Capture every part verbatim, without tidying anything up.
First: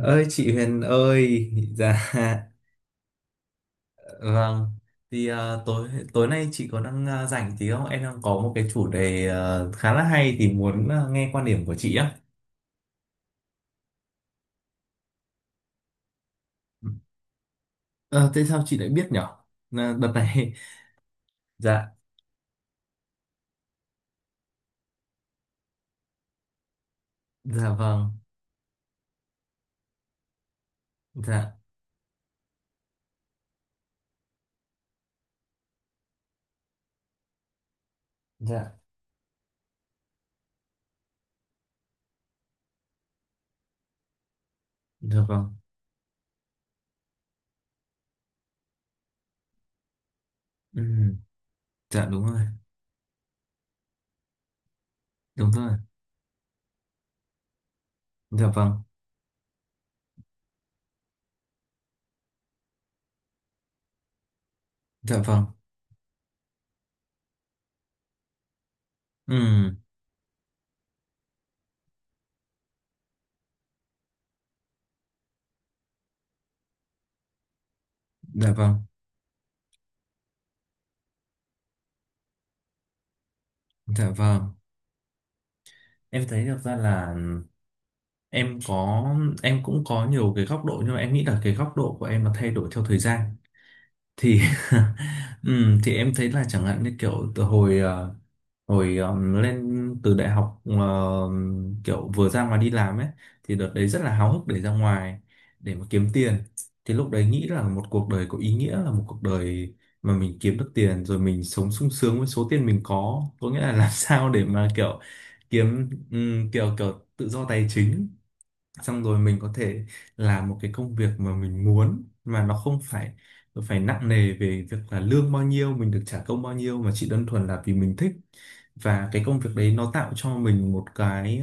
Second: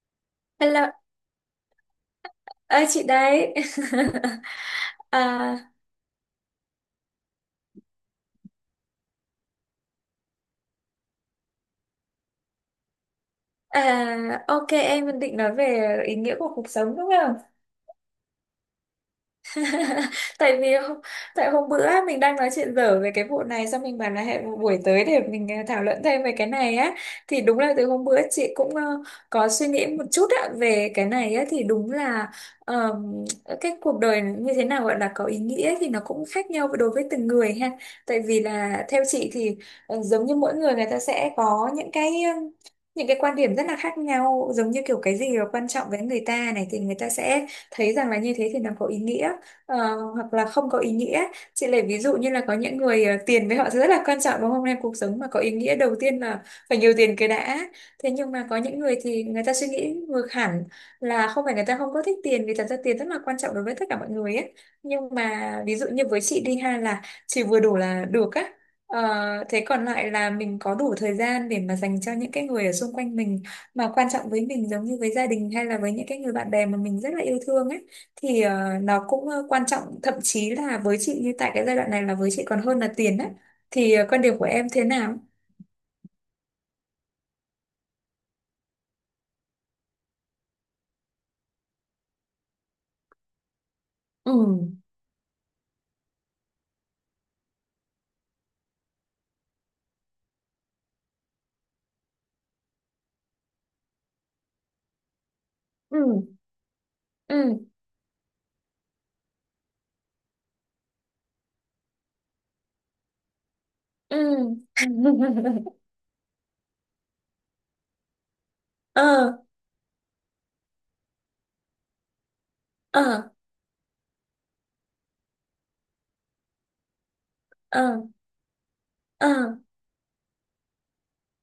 Ơi chị Huyền Hello, ơi! Dạ ơi chị đấy. vâng. Thì à, ờ, tối tối nay chị có đang ờ, rảnh tí không? Em đang có một cái chủ đề ờ, khá là hay thì muốn ờ, nghe quan điểm của chị á. à, ok em định nói về ý nghĩa của cuộc sống đúng không? Ờ, thế sao chị lại biết nhở? Là đợt này. tại vì hôm- Tại hôm bữa Dạ. á, mình đang nói chuyện dở về cái vụ này xong mình bảo là hẹn một buổi tới để mình ờ, thảo luận thêm về cái này á. Thì đúng Dạ là từ hôm vâng. bữa chị cũng ờ, có suy nghĩ một chút á, về cái này á. Dạ. Thì đúng là ờm, cái cuộc đời như thế nào gọi là có ý nghĩa thì nó cũng khác nhau đối với từng người ha. Tại vì Dạ. là theo chị thì ờ, giống như mỗi người người ta sẽ có những cái ờ, những cái quan điểm rất là khác nhau, giống như kiểu cái Dạ gì là vâng. quan trọng với người ta này thì người ta sẽ thấy rằng là như thế thì nó có ý nghĩa, ờ, hoặc là không có ý Ừ. nghĩa. Chị lấy ví Dạ dụ đúng như rồi. là có những người ờ, tiền với họ rất là quan trọng đúng không em, cuộc sống mà có Đúng ý rồi. nghĩa đầu tiên là phải nhiều tiền cái đã. Thế nhưng Dạ mà có những vâng. người thì người ta suy nghĩ ngược hẳn, là không phải người ta không có thích tiền, vì thật ra tiền rất là quan trọng đối với tất cả mọi người ấy, nhưng Dạ vâng. mà ví dụ như với chị đi ha, là chỉ vừa đủ là được á. Ờ, thế Ừ. còn lại là mình có đủ thời gian để mà dành cho những cái người ở xung quanh mình mà quan trọng với mình, giống như với gia đình hay là với những cái người bạn bè mà mình rất là yêu thương á, thì Dạ ờ, vâng. nó cũng ờ, quan trọng, thậm chí là với chị như tại cái giai đoạn này là với chị còn hơn là tiền á. Thì ờ, Dạ quan điểm của vâng. em thế nào? Em thấy được ra là em có em cũng có nhiều cái góc độ, nhưng mà em nghĩ là cái góc độ của em nó thay đổi theo thời gian. Ừ. Thì ừm, thì em thấy là chẳng hạn như kiểu từ hồi ờ, hồi ờm, lên từ đại học, ờ, kiểu vừa ra ngoài đi làm ấy, thì đợt đấy rất là háo hức để ra ngoài, để mà kiếm tiền. Ừ. Thì lúc đấy nghĩ Ừ. là một cuộc đời có ý nghĩa là một cuộc đời mà mình kiếm được tiền rồi mình sống sung sướng với số tiền mình có có nghĩa là làm sao để Ừ. mà kiểu kiếm ừm, kiểu kiểu tự do tài chính, xong ờ rồi mình có thể làm một cái công việc mà mình muốn, mà nó không ờ phải phải nặng nề về việc là lương bao nhiêu, mình được trả công bao nhiêu, mà chỉ đơn thuần là vì ờ mình thích, và cái ờ công việc đấy nó tạo cho mình một cái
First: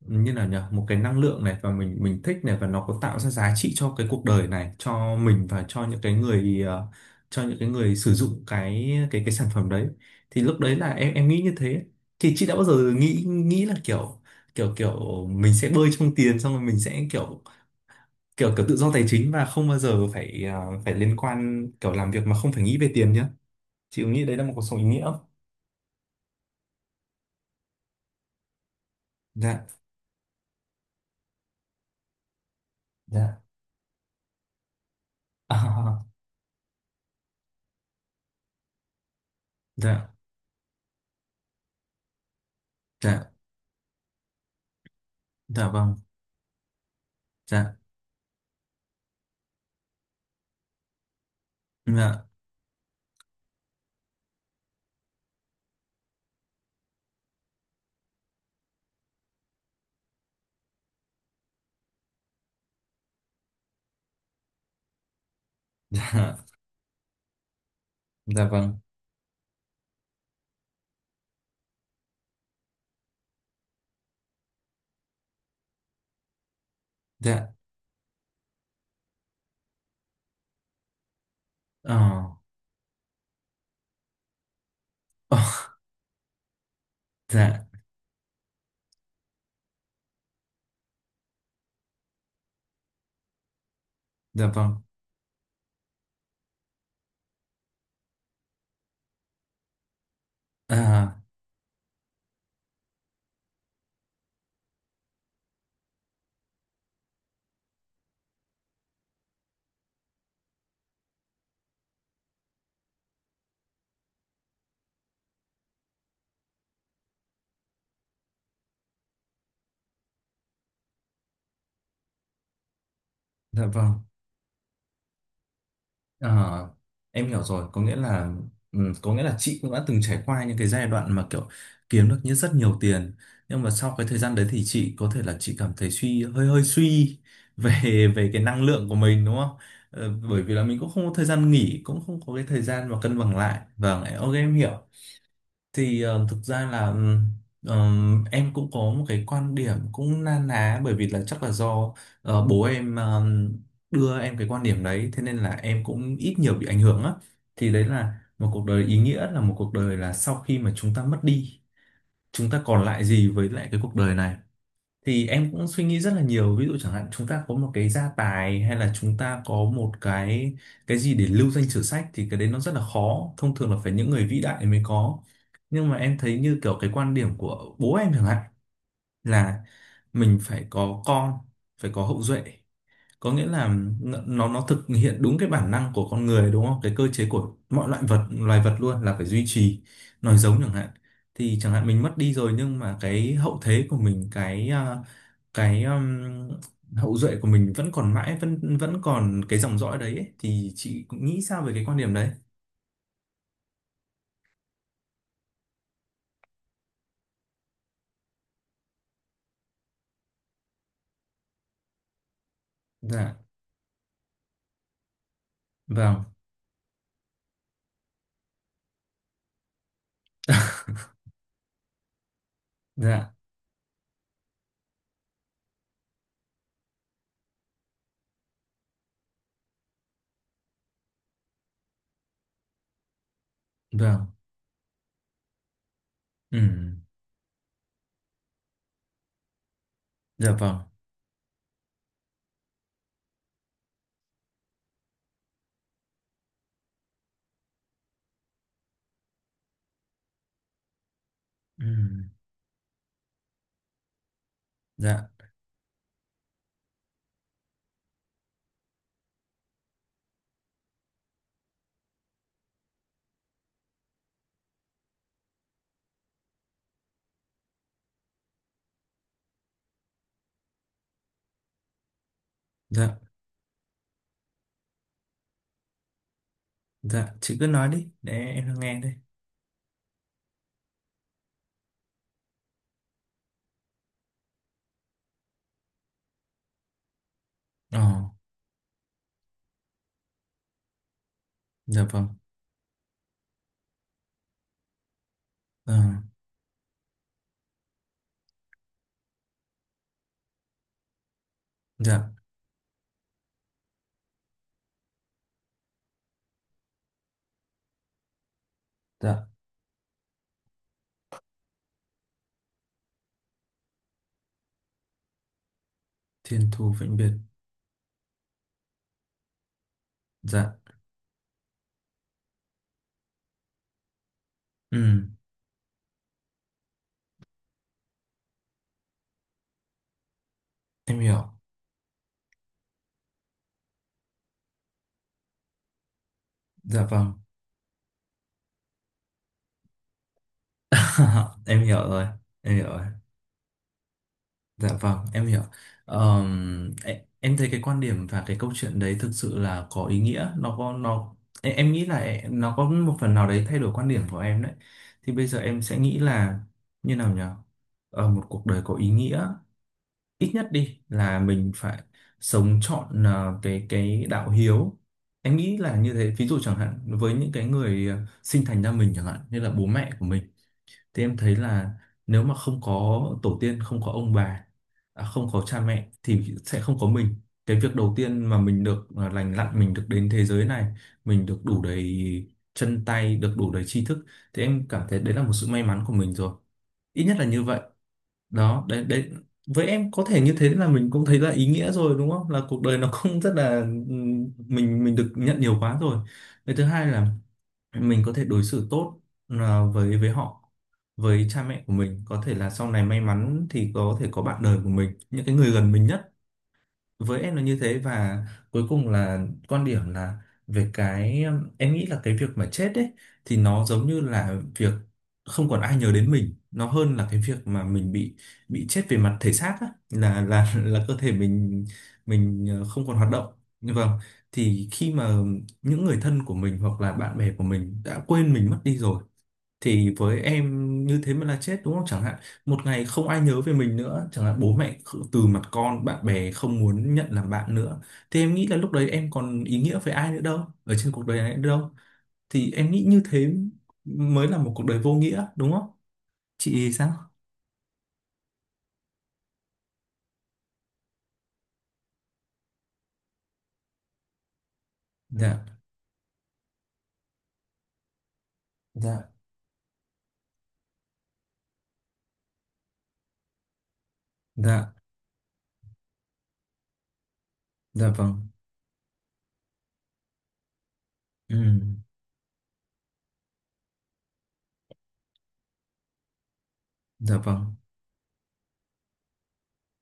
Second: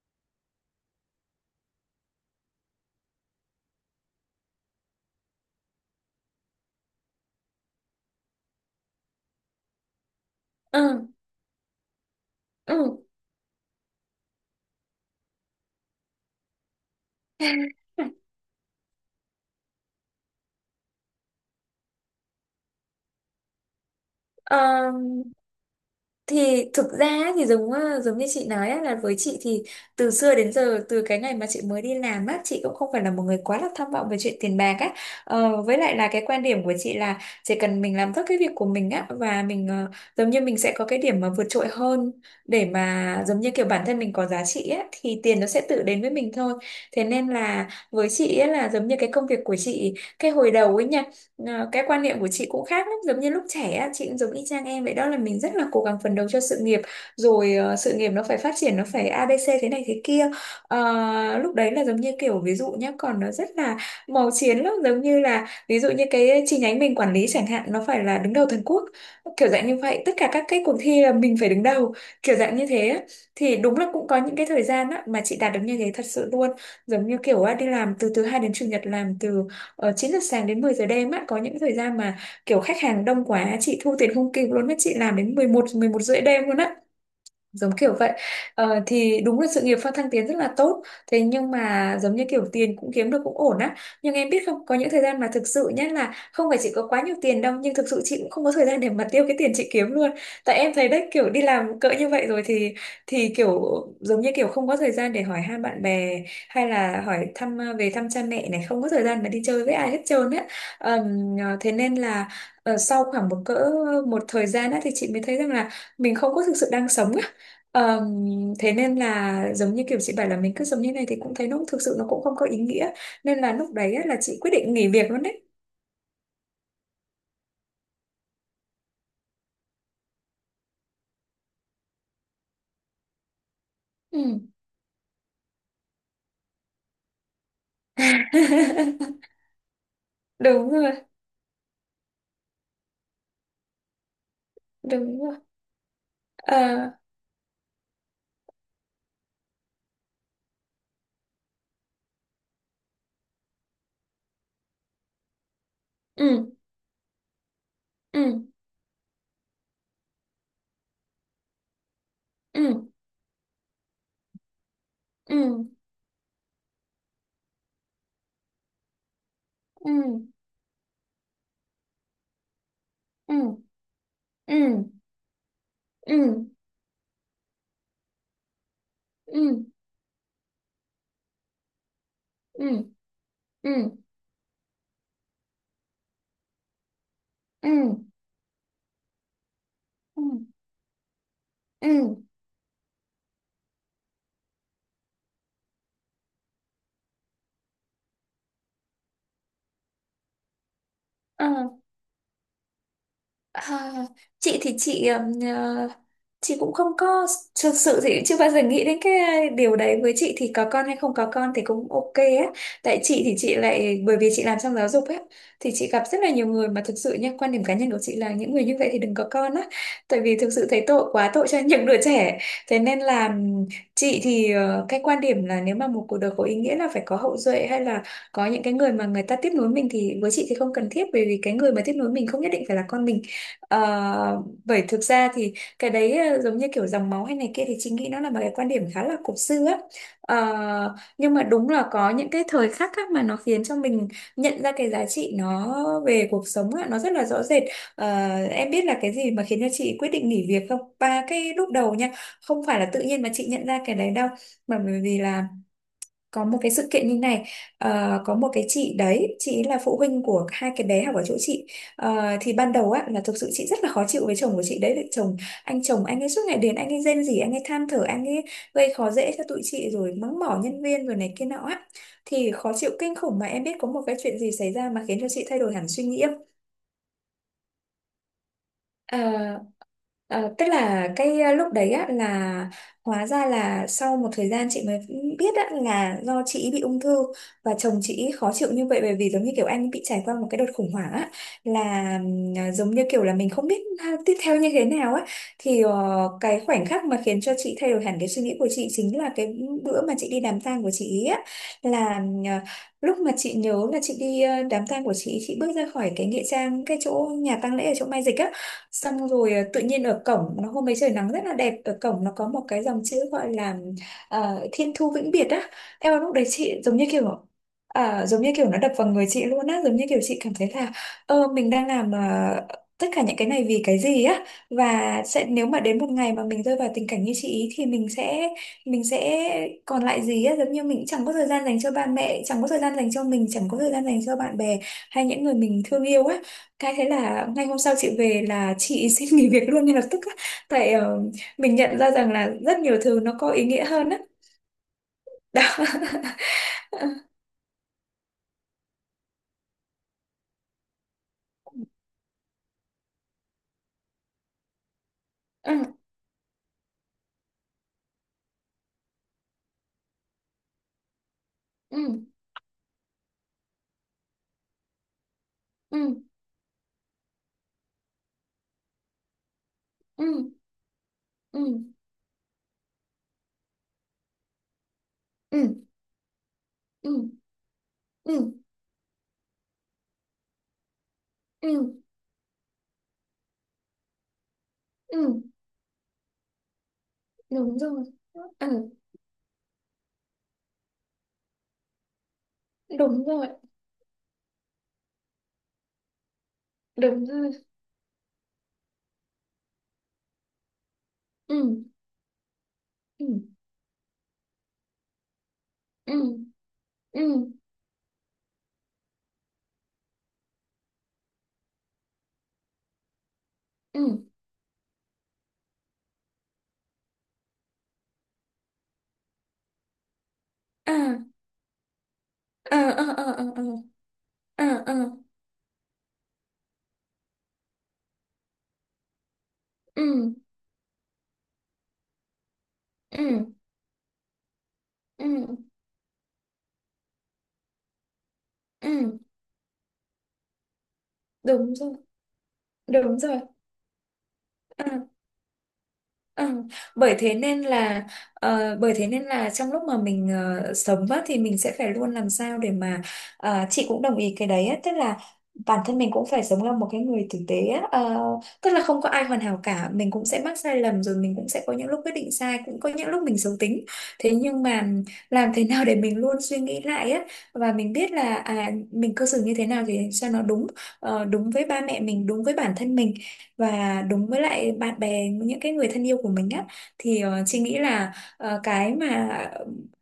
như là nhờ một cái năng lượng này, và mình mình thích này, và nó có tạo ra giá trị cho cái cuộc đời này, cho mình, và cho những cái người ờ, cho những cái người sử dụng cái cái cái sản phẩm đấy. Thì lúc đấy ờ là em em nghĩ như thế. Thì chị đã bao giờ ừ. nghĩ nghĩ là kiểu kiểu kiểu mình sẽ bơi trong tiền, xong rồi mình sẽ kiểu kiểu kiểu tự do tài chính, và không bao giờ phải ờ, phải liên quan kiểu làm việc mà không phải nghĩ về tiền nhá? Chị có nghĩ đấy là một cuộc sống ý Ờ, nghĩa không? thì thực ra ấy, thì giống ờ, giống như chị nói á, là với chị thì Dạ. từ xưa đến giờ, từ cái ngày mà chị mới đi làm á, chị cũng không phải là một người Dạ. quá là tham vọng về chuyện tiền bạc á. Ờ, với lại À. là cái quan điểm của chị là chỉ cần mình làm tốt cái việc của mình á và mình ờ, Dạ. giống như mình sẽ có cái điểm mà vượt trội hơn, để mà Dạ. giống như kiểu bản thân mình có giá trị á, thì tiền nó sẽ Dạ tự vâng. đến với mình thôi. Thế nên là Dạ. với chị ấy, là giống như cái công việc của chị cái hồi đầu ấy nha. Ờ, cái quan niệm Dạ. của chị cũng khác lắm, giống như lúc trẻ á, chị cũng giống y chang em vậy đó, là mình rất là cố gắng phấn đấu cho sự nghiệp, rồi ờ, sự nghiệp nó phải phát triển, nó phải a ABC thế này thế kia. Ờ, lúc đấy là giống như kiểu ví dụ nhé, còn nó rất là màu chiến lắm, giống như là ví dụ như Dạ. cái chi nhánh mình quản lý chẳng hạn nó phải là đứng đầu Dạ toàn vâng. quốc, kiểu dạng như vậy, tất cả các cái cuộc thi là mình phải đứng đầu, kiểu dạng như thế á. Thì đúng là cũng có những cái thời gian á, mà chị đạt được như thế thật sự luôn, giống như kiểu Dạ. á, đi làm từ thứ hai đến chủ nhật, làm từ ở chín giờ sáng đến mười giờ đêm á, có những thời Ờ. gian mà kiểu khách hàng đông quá chị thu tiền không kịp luôn á, chị làm đến Ờ. mười một mười một rưỡi đêm luôn á, Dạ. giống kiểu vậy. Ờ, thì đúng là sự nghiệp phát Thăng Tiến rất là tốt, thế nhưng mà giống như kiểu tiền cũng kiếm được cũng ổn á, nhưng em biết Dạ không, vâng. có những thời gian mà thực sự nhá, là không phải chị có quá nhiều tiền đâu, nhưng thực sự chị cũng không có thời gian để mà tiêu cái tiền chị kiếm luôn. Tại em thấy đấy, À. kiểu đi làm cỡ như vậy rồi thì thì kiểu giống như kiểu không có thời gian để hỏi han bạn bè, hay là hỏi thăm à, về thăm cha mẹ này, không có thời gian mà đi chơi với ai hết trơn á. Ờm, ờ, thế nên là ờ, sau khoảng một cỡ một thời gian á, thì chị mới thấy rằng là mình không có thực sự đang sống. Ờm, Thế nên là giống như kiểu chị bảo là mình cứ giống như này thì cũng thấy nó thực sự nó cũng không có ý nghĩa, nên là Dạ lúc vâng. đấy á, là chị quyết định nghỉ việc luôn đấy. Ờ, em hiểu rồi, có nghĩa là ừ, có nghĩa là chị cũng đã từng trải qua những cái giai đoạn mà kiểu kiếm được như rất nhiều tiền, nhưng mà sau cái thời gian Ừ. đấy thì chị có thể là chị cảm thấy suy, hơi hơi suy về về cái năng lượng của mình, đúng không? Ờ, bởi vì là Đúng mình cũng rồi, không có thời gian nghỉ, cũng không có cái thời gian mà cân bằng lại. Vâng, ok, em hiểu. đúng rồi. Thì ờ, thực ra là Ờ, ừm, ờm, em cũng có một cái quan điểm cũng na ná, bởi vì là chắc là do ờ, bố em ờm, đưa em cái quan điểm đấy, thế nên là em cũng ít nhiều ừ. bị ảnh hưởng á. Thì đấy là Ừ. một cuộc đời ý nghĩa là một cuộc đời là sau khi mà chúng ta mất đi, chúng ta Ừ. còn lại gì với lại cái cuộc đời này. Thì Ừ. em cũng suy nghĩ rất là nhiều, ví dụ chẳng hạn chúng ta có một cái gia tài, hay là chúng ta có Ừ. một cái cái gì để lưu danh sử sách, thì cái đấy nó rất là khó, Ừ. thông thường là phải những người vĩ Ừ. đại mới có. Nhưng mà Ừ. em thấy như kiểu cái quan điểm của bố em chẳng hạn, Ừ. là mình phải có con, phải có hậu duệ, Ừ. có nghĩa là Ừ. n- nó nó thực hiện đúng cái bản năng của con người, đúng không? Cái cơ chế của Ừ. mọi loại vật loài vật luôn là phải duy trì nói Ừ. giống chẳng hạn. Thì chẳng hạn mình mất Ừ. đi rồi, nhưng mà cái hậu thế của mình, cái à, cái um, hậu duệ của mình vẫn còn mãi, vẫn vẫn còn cái dòng dõi đấy ấy. Thì chị cũng nghĩ Ừ. sao về cái quan điểm đấy? À, chị thì chị ừm, ờ, chị cũng không có, thực sự thì chưa bao giờ nghĩ đến cái điều đấy, với chị thì có con hay không có con thì cũng ok á. Tại chị thì Dạ chị lại bởi vì chị làm trong giáo dục á, thì chị gặp rất vâng. là nhiều người mà thực sự nha, quan điểm cá nhân của chị là những người như vậy thì đừng có con á. Tại vì thực sự thấy tội quá, tội cho những đứa trẻ. Thế nên là Dạ ừm, chị thì ờ, cái quan điểm là nếu mà một cuộc đời có ý nghĩa là phải có hậu duệ hay là có những cái người mà người ta tiếp nối mình, thì với chị thì không cần thiết, bởi vì cái người mà tiếp nối mình không nhất định phải là con mình. vâng. Ờ, bởi thực ra thì cái đấy ờ, giống Ừ. như kiểu dòng máu hay này kia, thì chị nghĩ nó là một cái quan điểm khá là cổ xưa á. Dạ vâng. Ờ, nhưng mà đúng là có những cái thời khắc á mà nó khiến cho mình nhận ra cái giá trị nó về cuộc sống á, nó rất là rõ rệt. Ờ, em biết là cái gì mà khiến cho chị quyết định nghỉ việc không? Ba cái lúc Ừ. đầu nha, không phải là tự nhiên mà chị nhận ra cái đấy đâu, mà bởi vì Dạ. là có một cái sự kiện như này. Ờ, có một cái chị đấy, chị ấy là phụ huynh của hai cái bé học ở chỗ chị. Ờ, thì ban đầu á là thực sự chị rất là khó chịu với chồng của chị đấy. Vì chồng Anh chồng, anh ấy suốt ngày đến anh ấy rên rỉ, anh ấy than thở, anh ấy gây khó dễ cho tụi chị, rồi mắng mỏ nhân viên rồi này kia nọ á, thì khó chịu kinh Dạ. khủng. Mà em biết có một cái chuyện gì xảy ra mà khiến cho chị thay đổi hẳn suy nghĩ. Dạ, chị cứ nói đi để em nghe đây. Ờ, ờ, Tức là cái ờ, lúc đấy á là hóa ra là sau một thời gian chị mới biết á, là do chị ý bị ung thư, và chồng Ờ. chị ý khó chịu như vậy bởi vì giống như kiểu anh bị trải qua một cái đợt khủng hoảng á, Dạ là vâng. ừm, à, giống như kiểu là mình không biết ha- tiếp theo như thế nào á. Thì Ờ. ờ, cái khoảnh khắc mà khiến cho chị thay đổi hẳn cái suy nghĩ của chị chính là cái bữa mà chị đi đám tang của chị ý á, là Dạ. ừm, à, lúc mà chị nhớ là chị đi ờ, đám tang của chị ý, chị bước ra khỏi cái nghĩa trang, cái chỗ nhà tang lễ ở chỗ Mai Dịch á, xong Dạ. rồi à, tự nhiên ở cổng nó, hôm ấy trời nắng rất là đẹp, ở cổng nó có một cái dòng chữ gọi là ờ, Thiên Thu Vĩnh Biệt á. Em lúc đấy Thiên chị thu giống như vĩnh kiểu biệt. à, giống như kiểu nó đập vào người chị luôn á, giống như kiểu chị cảm thấy Dạ. là ơ mình đang làm ờ, tất cả những cái này vì cái gì á, và Ừ, sẽ nếu mà đến một ngày mà mình rơi vào tình cảnh như chị ý thì mình sẽ mình sẽ còn lại gì á, giống như mình em chẳng có thời hiểu. gian dành cho ba mẹ, chẳng có thời gian dành cho mình, chẳng có thời gian dành cho bạn bè hay những người mình thương yêu á. Cái Dạ thế vâng. là ngay hôm sau chị về là chị xin nghỉ việc luôn ngay lập tức á. Tại ờ, mình Em hiểu nhận ra rồi. rằng là Em rất hiểu nhiều rồi. thứ nó có ý nghĩa hơn á. Dạ vâng, em hiểu. Đó. Ờm, e- em thấy cái quan điểm và cái câu chuyện đấy thực sự là có ý nghĩa. Nó có nó e- em nghĩ là e- nó có một phần nào đấy thay đổi quan điểm của em đấy. Thì bây giờ em Ừ, sẽ nghĩ là như nào nhỉ? Ờ, một cuộc đời có ý nghĩa, ít nhất đi là mình phải ừ, sống trọn ờ, cái cái đạo hiếu. Em nghĩ là như ừ, thế. Ví dụ chẳng hạn với những cái người ờ, sinh thành ra mình, chẳng hạn như là bố mẹ của ừ, mình, thì em thấy ừ, là nếu mà không có tổ tiên, không có ông bà, à, không có cha ừ, mẹ, thì sẽ không có ừ, mình. Cái việc đầu tiên ừ, mà mình được, à, lành lặn mình được đến thế giới này, mình được đủ đầy, chân tay được đủ đầy tri thức, thì em cảm thấy đấy ừ, là một sự may mắn của mình rồi. Ít nhất là ừ, như đúng vậy. rồi. Đó, Ừ, đấy đấy. Với em có thể như thế là mình cũng thấy là ý nghĩa rồi, đúng không, là cuộc đời nó đúng cũng rồi, rất là, ừm, mình mình được nhận nhiều quá rồi. Cái thứ hai là đúng rồi. mình có thể đối xử tốt, à, với với họ, với cha mẹ Ừ, của mình, có thể là sau này may ừ, mắn thì có thể có bạn đời của mình, những cái người gần mình nhất. ừ, ừ, Với em là như thế. Và cuối cùng là quan điểm là về cái, em nghĩ là cái việc mà chết ấy, thì nó giống như ừ. là việc không còn ai nhớ đến mình, nó hơn là cái việc mà mình bị bị chết về mặt thể xác á, là là À, là cơ thể mình mình à, ờ, không à, còn hoạt à, động à, như vâng. à, Thì à, khi à, mà những người thân của mình hoặc là bạn bè của mình đã quên mình mất đi rồi, ừ, thì với em như thế mới là chết, đúng không? Chẳng hạn một ngày không ai ừ, nhớ về mình nữa, chẳng hạn bố mẹ kh- từ ừ, mặt con, bạn bè không muốn nhận làm bạn nữa, thì em nghĩ là lúc đấy ừ, em còn ý nghĩa với ai nữa đâu, ở trên cuộc đời này nữa đúng đâu. rồi, Thì em nghĩ đúng như rồi. thế mới là một cuộc đời À, vô nghĩa, đúng không? ừ, Chị thì sao? bởi thế nên là ờ, bởi thế nên là trong lúc mà mình ờ, sống á, thì mình sẽ phải luôn làm sao để mà ờ, chị cũng đồng ý cái đấy á, tức là Dạ. bản thân mình cũng phải sống là một cái người tử tế á, ờ, tức là không có ai Dạ. hoàn hảo cả, mình cũng sẽ mắc sai lầm, rồi mình cũng sẽ có những lúc quyết định sai, cũng có những lúc mình xấu tính, thế nhưng mà Dạ. làm thế nào để mình luôn suy nghĩ lại á, và mình Dạ biết là vâng. à, mình cư xử như thế nào thì cho nó đúng, ờ, đúng Ừ. với ba mẹ mình, đúng với bản thân mình, và đúng với lại bạn bè, những cái người thân yêu của mình á. Thì Dạ ờ, chị vâng. nghĩ là ờ, cái mà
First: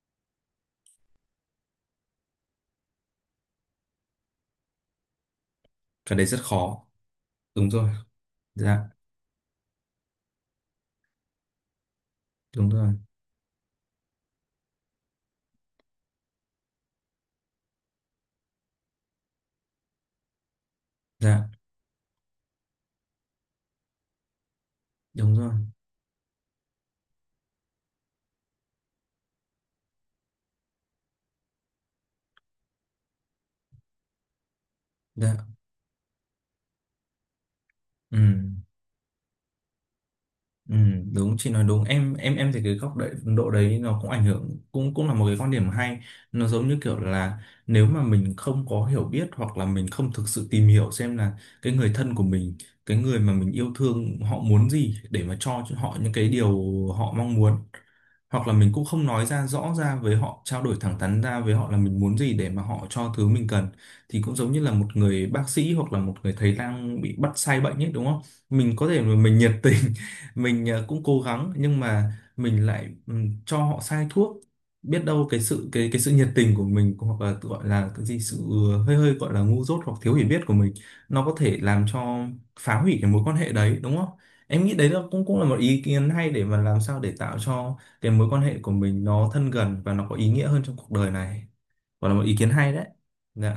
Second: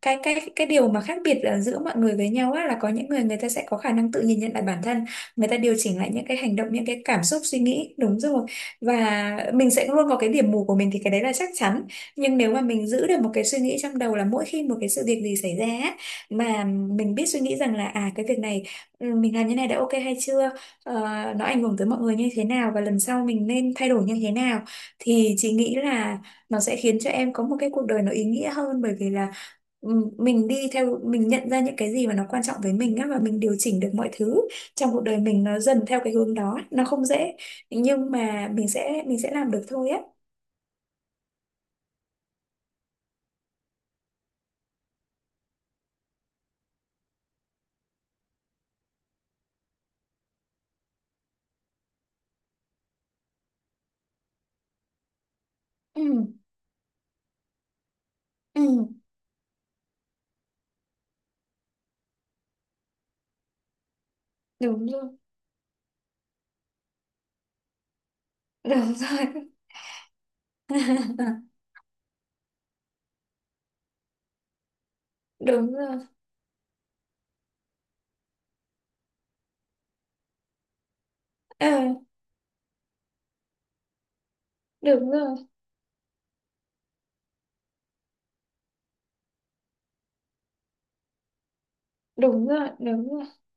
cái cái cái điều mà khác biệt ờ, giữa mọi người với nhau á, là có những người người ta sẽ có khả năng tự nhìn nhận lại bản thân, người ta điều chỉnh lại Cái những đấy cái rất hành động, khó. những cái cảm xúc, suy Đúng rồi. nghĩ đúng rồi. Dạ. Và mình sẽ luôn có cái điểm mù của mình, thì cái đấy là chắc chắn, nhưng nếu mà Đúng mình rồi. giữ được một cái suy nghĩ trong đầu là mỗi khi một cái sự việc gì xảy ra á, mà mình biết suy nghĩ rằng là à cái việc này, ừ, mình làm như này đã ok hay chưa, ờ, nó Dạ. ảnh hưởng tới mọi người như thế nào và lần sau mình nên thay đổi như thế nào, thì Đúng chị rồi. nghĩ là nó sẽ khiến cho em có một cái cuộc đời nó ý nghĩa hơn, bởi vì là ừm, mình đi theo mình nhận ra những cái gì mà nó quan trọng với mình á, và mình điều chỉnh được mọi thứ trong cuộc đời Dạ. mình nó dần theo cái hướng đó. Nó không dễ, nhưng Ừ. mà mình sẽ mình sẽ làm được thôi á. Ừ, đúng, chị nói đúng. Em em em thấy cái góc độ độ đấy nó cũng ảnh hưởng, cũng cũng là một cái quan điểm hay. Nó giống như kiểu là nếu mà mình không có hiểu biết, hoặc là mình không thực sự tìm hiểu xem là cái người thân của mình, cái người mà mình yêu thương, họ muốn gì để mà cho cho họ Ừ. những cái điều họ mong muốn, hoặc là mình cũng Ừ. không nói ra rõ ra với họ, trao đổi thẳng thắn ra với họ là mình muốn gì để mà họ cho thứ mình cần, thì cũng giống như là một Đúng rồi, người bác sĩ hoặc là một người thầy lang bị bắt sai bệnh ấy, đúng không? Mình có đúng thể mà mình nhiệt rồi. tình, mình ờ, cũng cố gắng, nhưng mà mình lại ừm, cho họ sai thuốc. Biết đâu cái sự Đúng cái cái rồi. sự nhiệt tình của mình, hoặc là tự gọi là cái gì, sự ừ, hơi hơi gọi là ngu dốt hoặc thiếu hiểu biết của mình, nó có thể Ờ, làm cho, phá hủy cái mối quan hệ đấy, đúng không? Em nghĩ đấy là đúng cũng rồi, cũng là một ý kiến hay, để mà làm sao để tạo cho cái mối quan hệ của mình nó thân gần và nó có ý nghĩa hơn trong cuộc đời này. Gọi là một ý đúng kiến rồi, hay đấy. đúng rồi. Dạ.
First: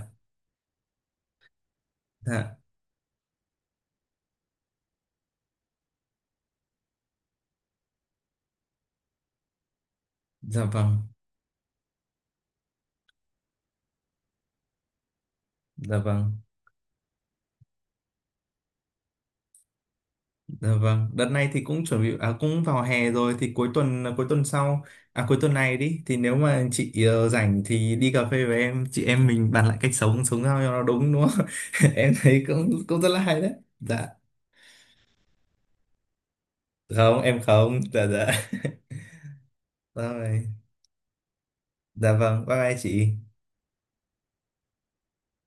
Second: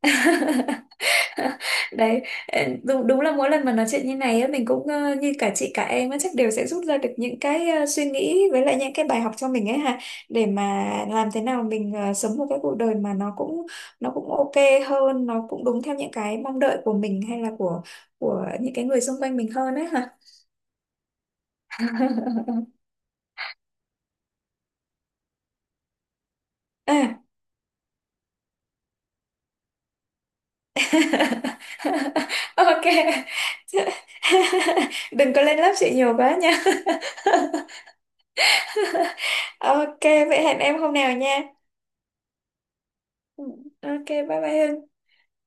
Đấy. Dạ. Ờ, đúng, đúng là mỗi lần mà nói chuyện như này á, mình cũng ờ, như cả chị cả em á, chắc đều sẽ rút ra được những cái ờ, suy nghĩ với lại những cái bài học cho mình ấy ha, để Dạ mà vâng. làm thế nào mình ờ, sống một cái cuộc đời mà nó cũng nó cũng ok hơn, nó cũng đúng theo Dạ những vâng. cái mong đợi của mình hay là của của những cái người xung quanh mình hơn ấy ha. Dạ vâng, đợt này thì cũng chuẩn bị, à, cũng vào hè rồi, thì cuối tuần, à, cuối tuần sau, à, cuối tuần này đi, thì nếu mà chị À. ờ, rảnh thì đi cà phê với em, chị em mình bàn lại cách sống sống sao cho nó đúng đúng không? Em thấy cũng Ok. cũng rất là hay đấy. Dạ. Đừng có lên lớp chị nhiều quá nha. Không, em không. Dạ. Dạ. Ok, vậy Rồi. hẹn em hôm nào nha. Dạ vâng, bye bye chị. Ừ. Ok, bye bye Hưng.